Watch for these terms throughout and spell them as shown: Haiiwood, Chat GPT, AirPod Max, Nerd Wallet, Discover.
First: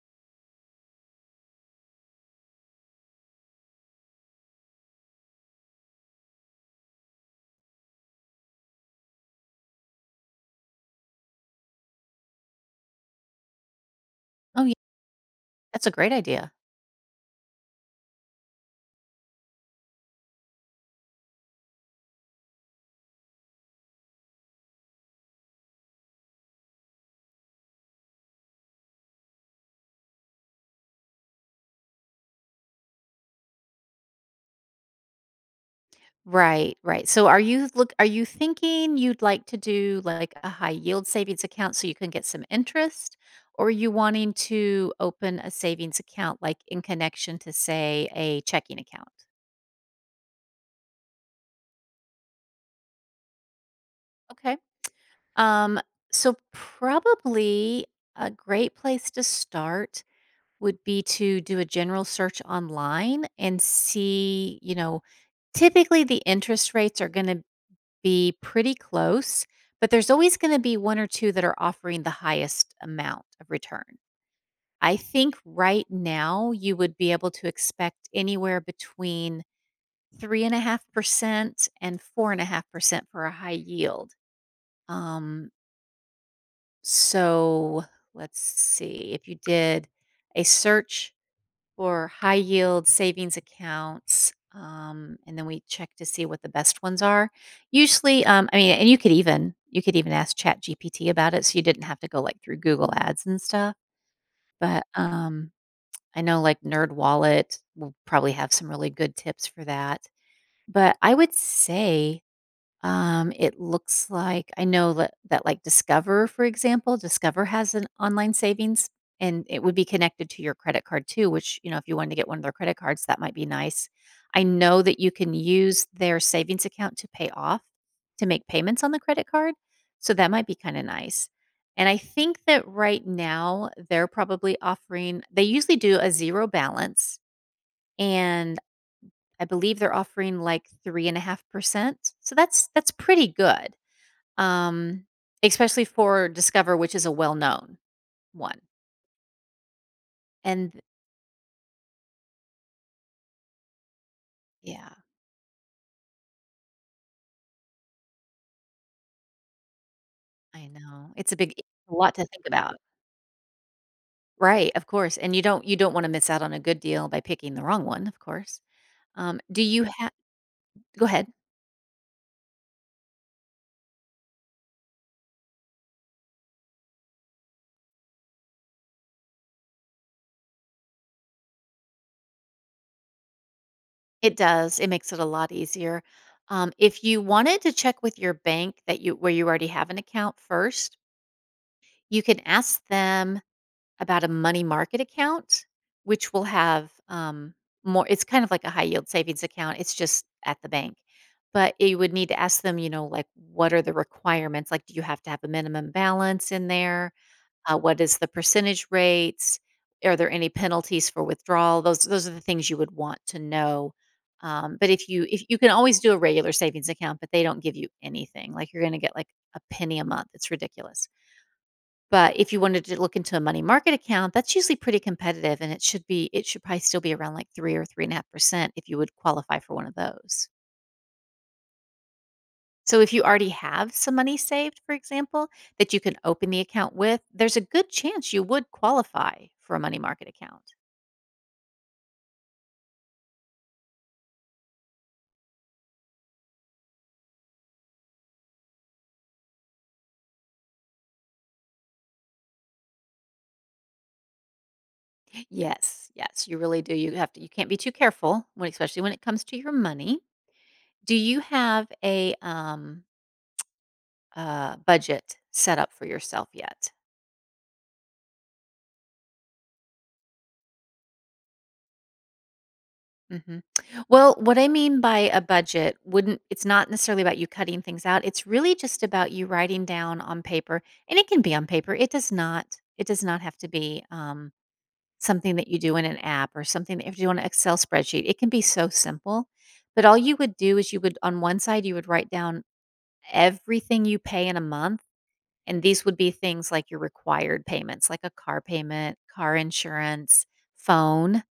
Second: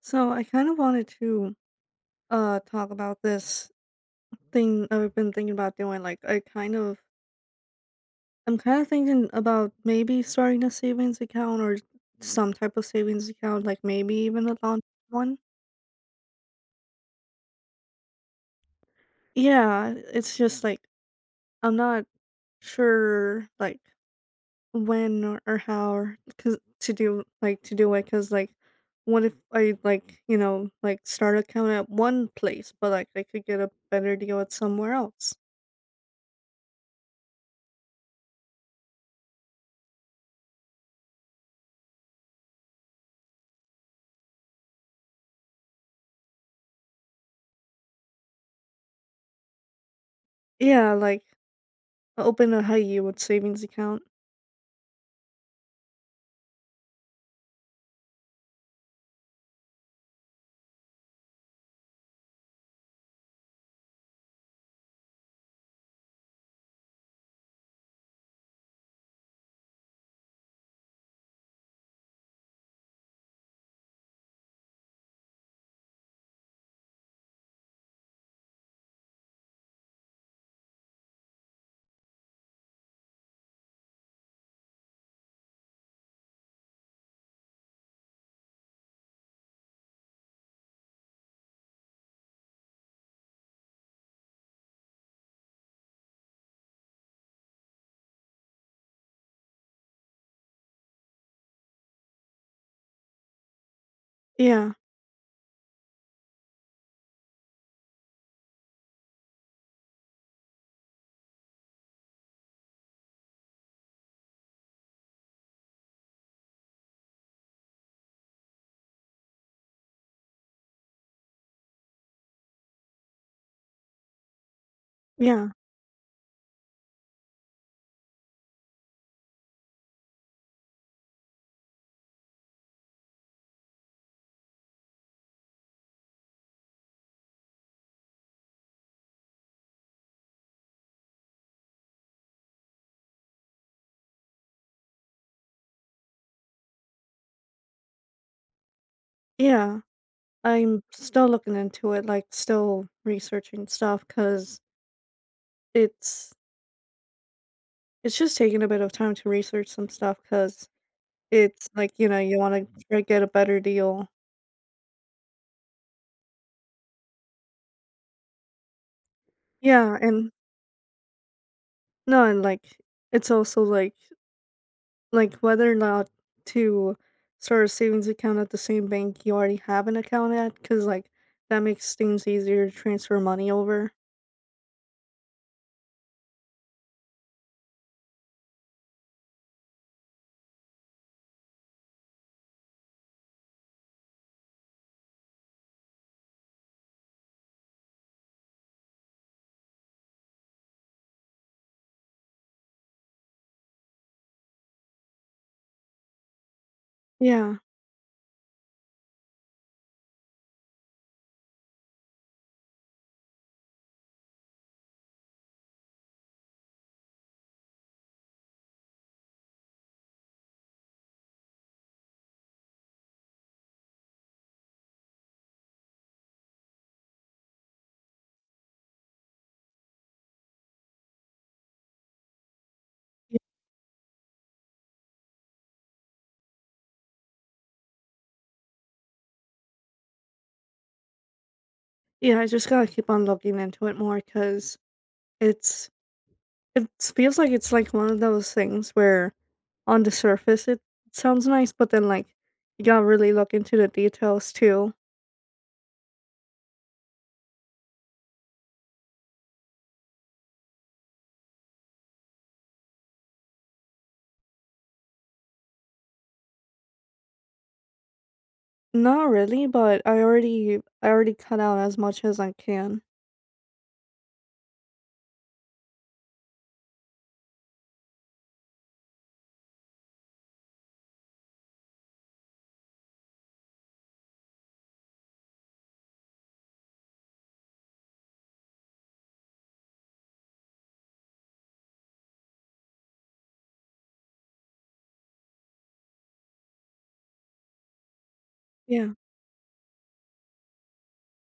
So I kind of wanted to talk about this thing I've been thinking about doing. I'm kind of thinking about maybe starting a savings account or some type of savings account, like maybe even a Oh, yeah, long one. that's a great idea. Yeah, it's just like I'm not sure like when or how or cause to do it because like what if I, like, you know, like, start an account at one place but like I could get a better deal at somewhere else. Right, right. So are you thinking you'd like to do like a high yield savings account so you can get some interest? Or are you wanting to open a savings account like in connection to say a checking account? Yeah, like open a Haiiwood savings account. Okay. Um, so probably a great place to start would be to do a general search online and see, you know, typically the interest rates are going to be pretty close, but there's always going to be one or two that are offering the highest amount of return. I think right now you would be able to expect anywhere between 3.5% and 4.5% for a high yield. Um, so let's see if you did a search for high yield savings accounts. And then we check to see what the best ones are. Usually, I mean, and you could even ask Chat GPT about it, so you didn't have to go like through Google Ads and stuff. Yeah, But I know like Nerd Wallet will probably have some really good tips for that. But I would say it looks like I know like, Discover, for example, Discover has an online savings, and it would be connected to your credit card too, which, you know, if you wanted to get one of their credit cards, that might be nice. I know that you can yeah, use their savings account to pay off to make payments on the credit card, so that might be kinda nice. And I think that right now, they're probably offering they usually do a 0 balance, and I believe they're offering, like, 3.5%, so that's pretty good. Um, Especially for Discover, which is a well-known one, yeah. and I'm still looking into it, like, still researching stuff because yeah, it's it's just taking a bit of time to research some stuff. I Cause know. It's a big it's, like, a you lot know, to you think wanna about. try get a better deal. Right, of course, and you don't wanna miss out on a good deal by picking the wrong one, of course. Do you Yeah, have? and Go ahead. no, and, like, it's also, like, whether or not to start a savings account at the same bank you already have an account at. Cause like, that makes things easier to transfer money over. It does, it makes it a lot easier. If you wanted to check with your bank that you where you already have an account first, you can ask them about a money market account, which will have, more it's kind of like a high yield savings account, it's just at the bank. But you would need to ask them, you know, like, what are the requirements? Like, do you have to have a minimum balance in there? Yeah. Yeah. What is the percentage rates? Are there any penalties for withdrawal? Those are the things you would want to know. But if you can always do a regular savings account, but they don't give you anything, like you're going to get like a penny a month. It's ridiculous. But if you wanted to look into a money market account, that's usually pretty competitive and it should probably still be around like 3 or 3.5% if you would qualify for one of those. So if you already have some money saved, for example, that you can open the account with, there's a good chance you would qualify for a money market account. Yeah, I just gotta keep on looking into it more because it's it feels like it's like one of those things where on the surface it sounds nice, but then like you gotta really look into the details too. Yes, yes, you really do. You have to. You can't be too careful when, especially when it comes to your money. Do you have a budget set up for yourself yet? Not really, but I already cut out as much as I can. Mhm. Well, what I mean by a budget wouldn't it's not necessarily about you cutting things out. It's really just about you writing down on paper, and it can be on paper. It does not have to be something that you do in an app or something that you have to do on an Excel spreadsheet. It can be so simple. But all you would do is you would on one side you would write down everything you pay in a month. And these would be things like your required payments, like a car Yeah, payment, car insurance, phone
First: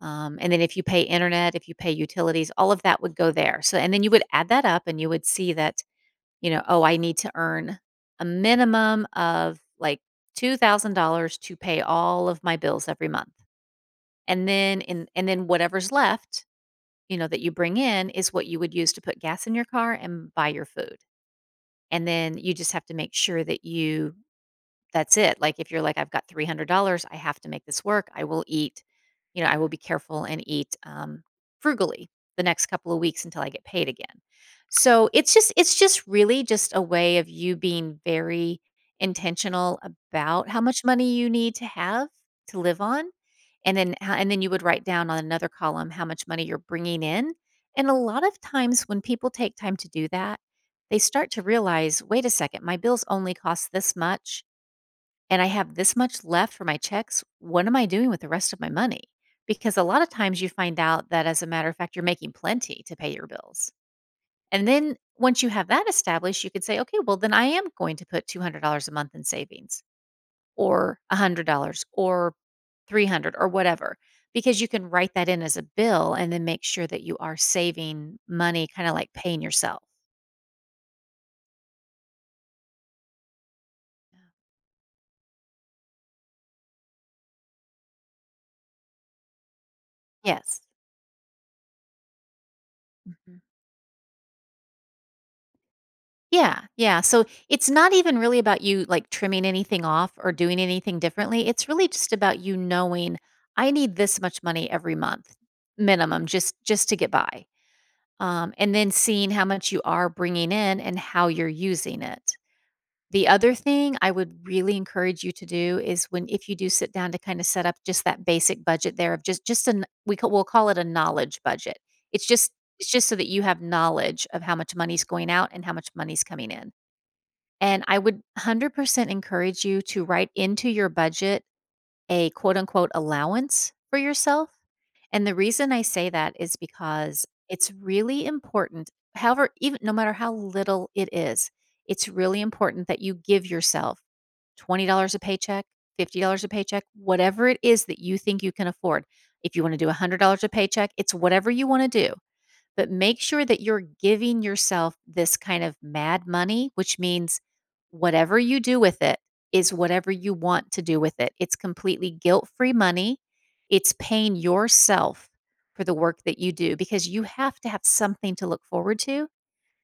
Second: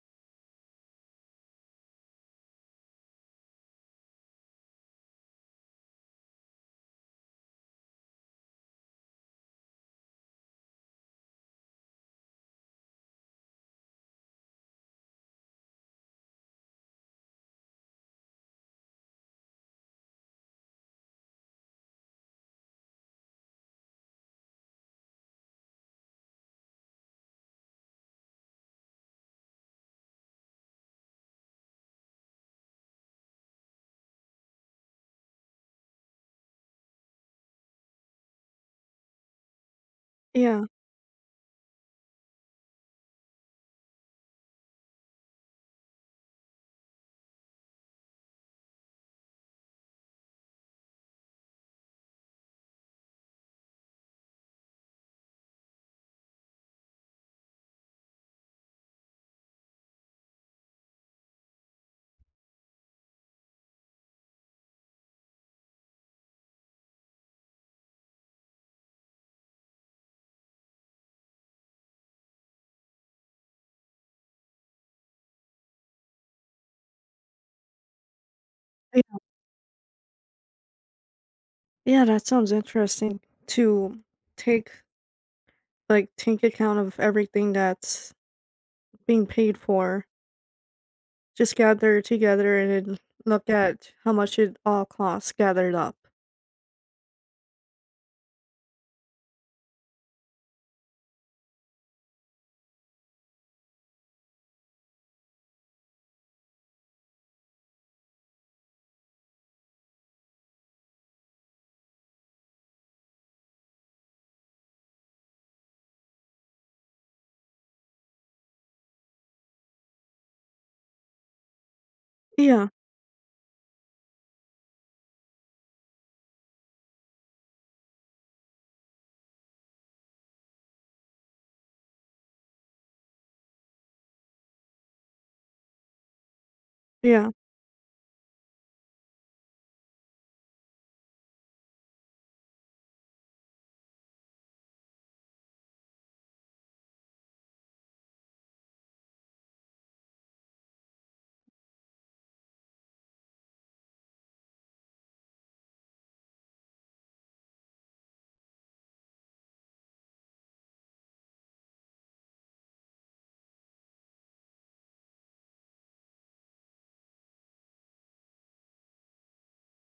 and then if you pay internet, if you pay utilities, all of that would go there. So, and then you would add that up and you would see that, you know, oh, I need to earn a minimum of like $2,000 to pay all of my bills every month. And then whatever's left, you know, that you bring in is what you would use to put gas in your car and buy your food. And then you just have to make sure that you that's it. Like if you're like, I've got $300, I have to make this work. I will eat, you know, I will be careful and eat frugally the next couple of weeks until I get paid again. So it's just really just a way of you being very intentional about how yeah, much money you need to have to live on. And then you would write down on another column how much money you're bringing in. And a lot of times when people take time to do that, they start to realize, wait a second, my bills only cost this much and I have this much left for my checks, what am I doing with the rest of my money? Because a lot of times you find out that, as a matter of fact, you're making plenty to pay your bills. And then once you have that established, you can say, okay, well, then I am going to put $200 a month in savings or $100 or 300 or whatever, because you can write that in as a bill and then make sure that you are saving money, kind of like yeah. paying yourself. Yeah, that sounds interesting to take like take account of everything that's being paid for. Yes. Just gather it together and then look at how much it all costs gathered up. Yeah, yeah. So it's not even really about you like trimming anything off or doing anything differently. It's really just about you knowing I need this much money every month minimum just to get by. And then seeing how much you are bringing in and how you're using it. The other thing I would really encourage you to do is when if you do sit down to kind of set up just that basic budget there of just an we ca- we'll call it a knowledge budget. It's just Yeah, it's just so that you have knowledge of how much money's going out and how much money's coming in and I would 100% encourage you to write into your budget a quote unquote allowance for yourself. And the reason I say that is because yeah. it's really important, however, even no matter how little it is, it's really important that you give yourself $20 a paycheck, $50 a paycheck, whatever it is that you think you can afford. If you want to do $100 a paycheck, it's whatever you want to do but make sure that you're giving yourself this kind of mad money, which means whatever you do with it is whatever you want to do with it. It's completely guilt free money. It's paying yourself for the work that you do because you have to have something to look forward to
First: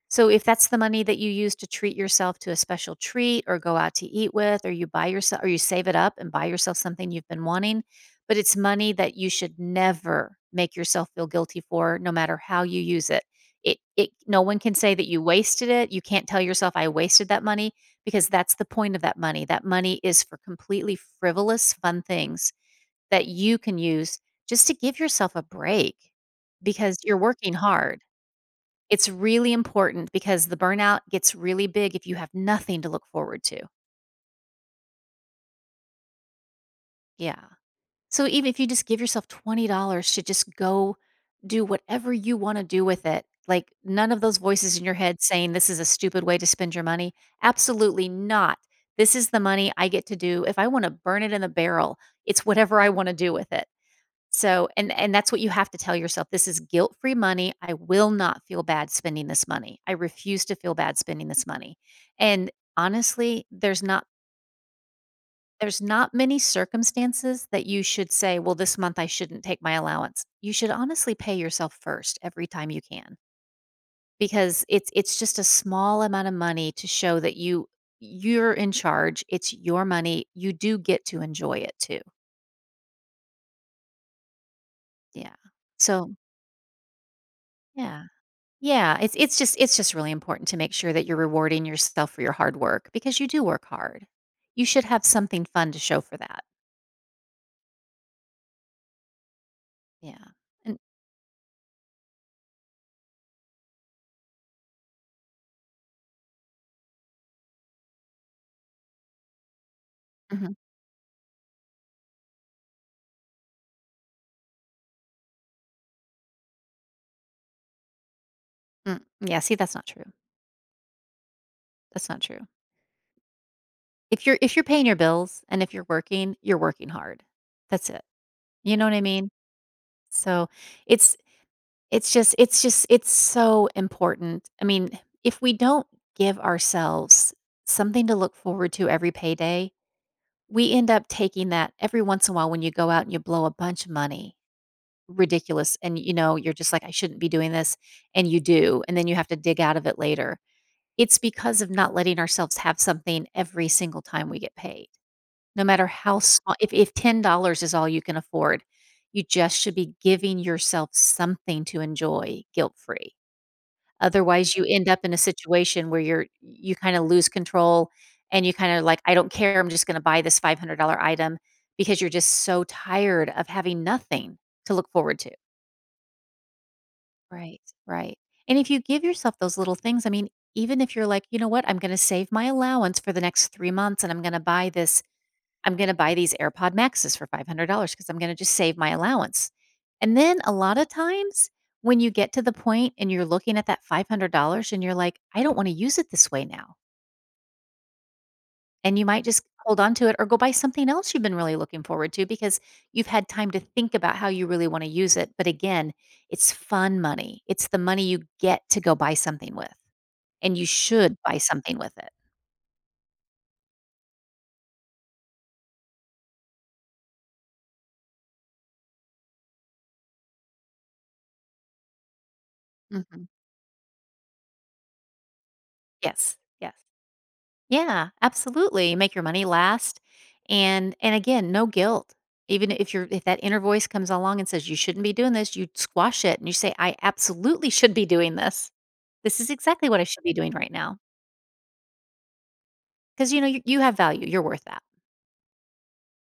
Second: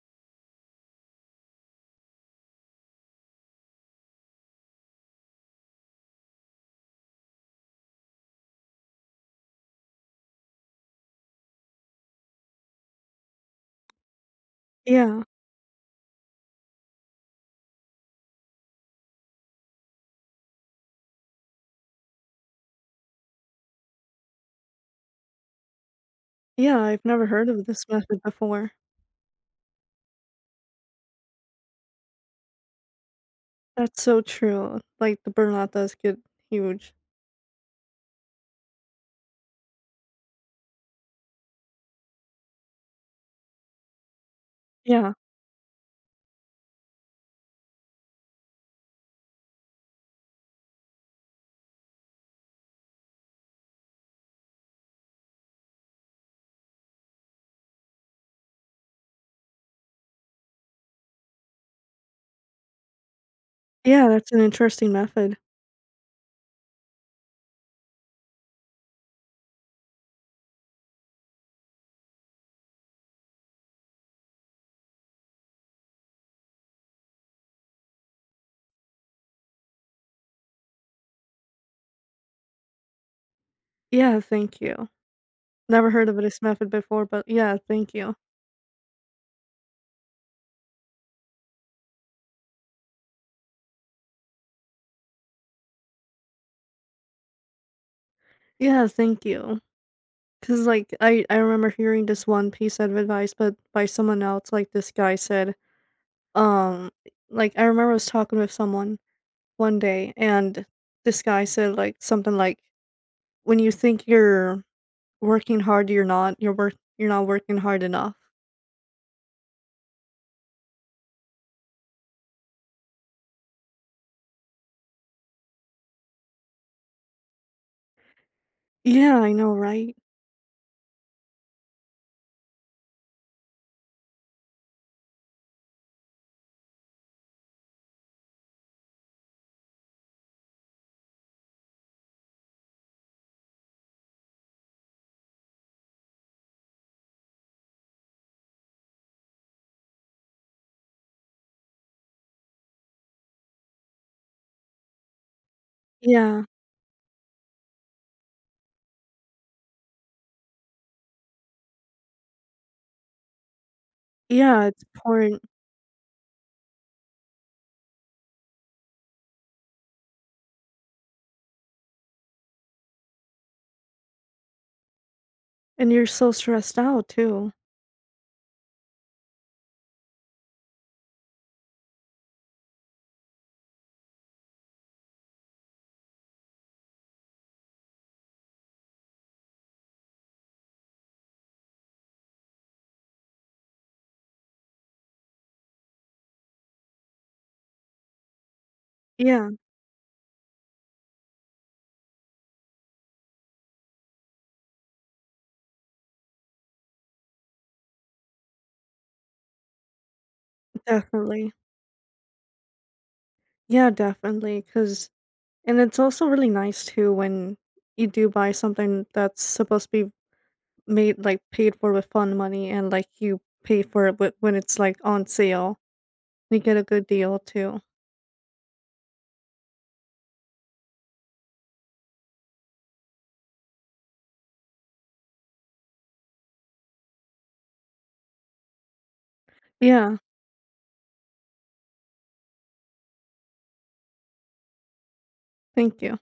so if that's the money that you use to treat yourself to a special treat or go out to eat with or you buy yourself or you save it up and buy yourself something you've been wanting, but it's money that you should never make yourself feel guilty for no matter how you use it. It no one can say that you Yeah. wasted it. You can't tell yourself I wasted that money because that's the point of that money. That money is for completely frivolous fun things that you can use just to give yourself a break Yeah, because I've you're never heard working of this hard. method before. It's really important because the burnout gets really big if you have nothing to look forward to. That's so true. Like, the burnout does get huge. Yeah. So even if you just give yourself $20 to just go do whatever you want to do with it, like none of those voices in your Yeah. head saying this is a stupid way to spend your money. Absolutely not. This is the money I get to do. If I want to burn it in the barrel, it's whatever I want to do with it. So and that's what you have to tell yourself, "This is guilt-free money. I will not feel bad spending this money. I refuse to feel bad spending this money." And honestly, there's not Yeah, that's an interesting method. there's not many circumstances that you should say, "Well, this month I shouldn't take my allowance." You should honestly pay yourself first every time you can because it's just a small amount of money to show that you're in charge. It's your money. You do get to enjoy it too. Yeah, thank you. Yeah. Never heard So, of this method before, but yeah, thank yeah. you. Yeah, it's just really important to make sure that you're rewarding yourself for your hard work because you do work hard. You should have something fun to show for that. Yeah, thank you. Yeah. Cause And like, I remember hearing this one piece of advice, but by someone else, like, this guy said, um like, I remember I was talking with someone one day, mhm, and this guy said, like, something like, "When you think you're working hard, you're not. You're not working hard enough." Yeah, see that's not true. That's not true. If you're paying your bills and if you're working, you're working hard. That's it. You know what I Yeah, mean? I know, right? So, it's it's just it's so important. I mean, if we don't give ourselves something to look forward to every payday, we end up taking that every once in a while when you go out and you blow a bunch of money, ridiculous, and, you know, you're just like, "I shouldn't be doing this," and you do, and then you have to dig out of it later. It's because of not letting ourselves have something every single time we get paid. No matter how Yeah. small if $10 is all you can afford, you just should be giving yourself something to enjoy guilt-free. Otherwise, you Yeah, it's end up in a important, situation where you kinda lose control and you kinda like, "I don't care, I'm just gonna buy this $500 item," because you're just so tired of having nothing to look forward to. and you're so stressed out too. Right, right. And if you give yourself those little things, I mean, even if you're like, "You know what? I'm gonna save my allowance for the next 3 months, and I'm gonna buy these AirPod Maxes for $500 because I'm gonna just save my allowance. And then a lot of times when you get to the point and you're looking at that $500 and you're like, I don't want to use it this way now. And you might just Yeah, hold on to it or go buy something else you've been really looking forward to because you've had time to think about how you really want to use it. But again, it's fun money. It's the money you get to go buy something with, and you should buy definitely. something with it. Yeah, definitely. Cause, and it's also really nice too when you do buy something that's supposed to be paid for with fun money and, like, Mhm. you pay for it with when it's, like, on sale. Yes. You Yes. get a good deal too. Yeah, absolutely. Make your money last. And again, no guilt. Even if you're if that inner voice comes along and says you shouldn't be doing this, you squash it and you say, I absolutely should be doing this. This is exactly what I Yeah, should be doing right now. Because you have value. You're worth that. thank you.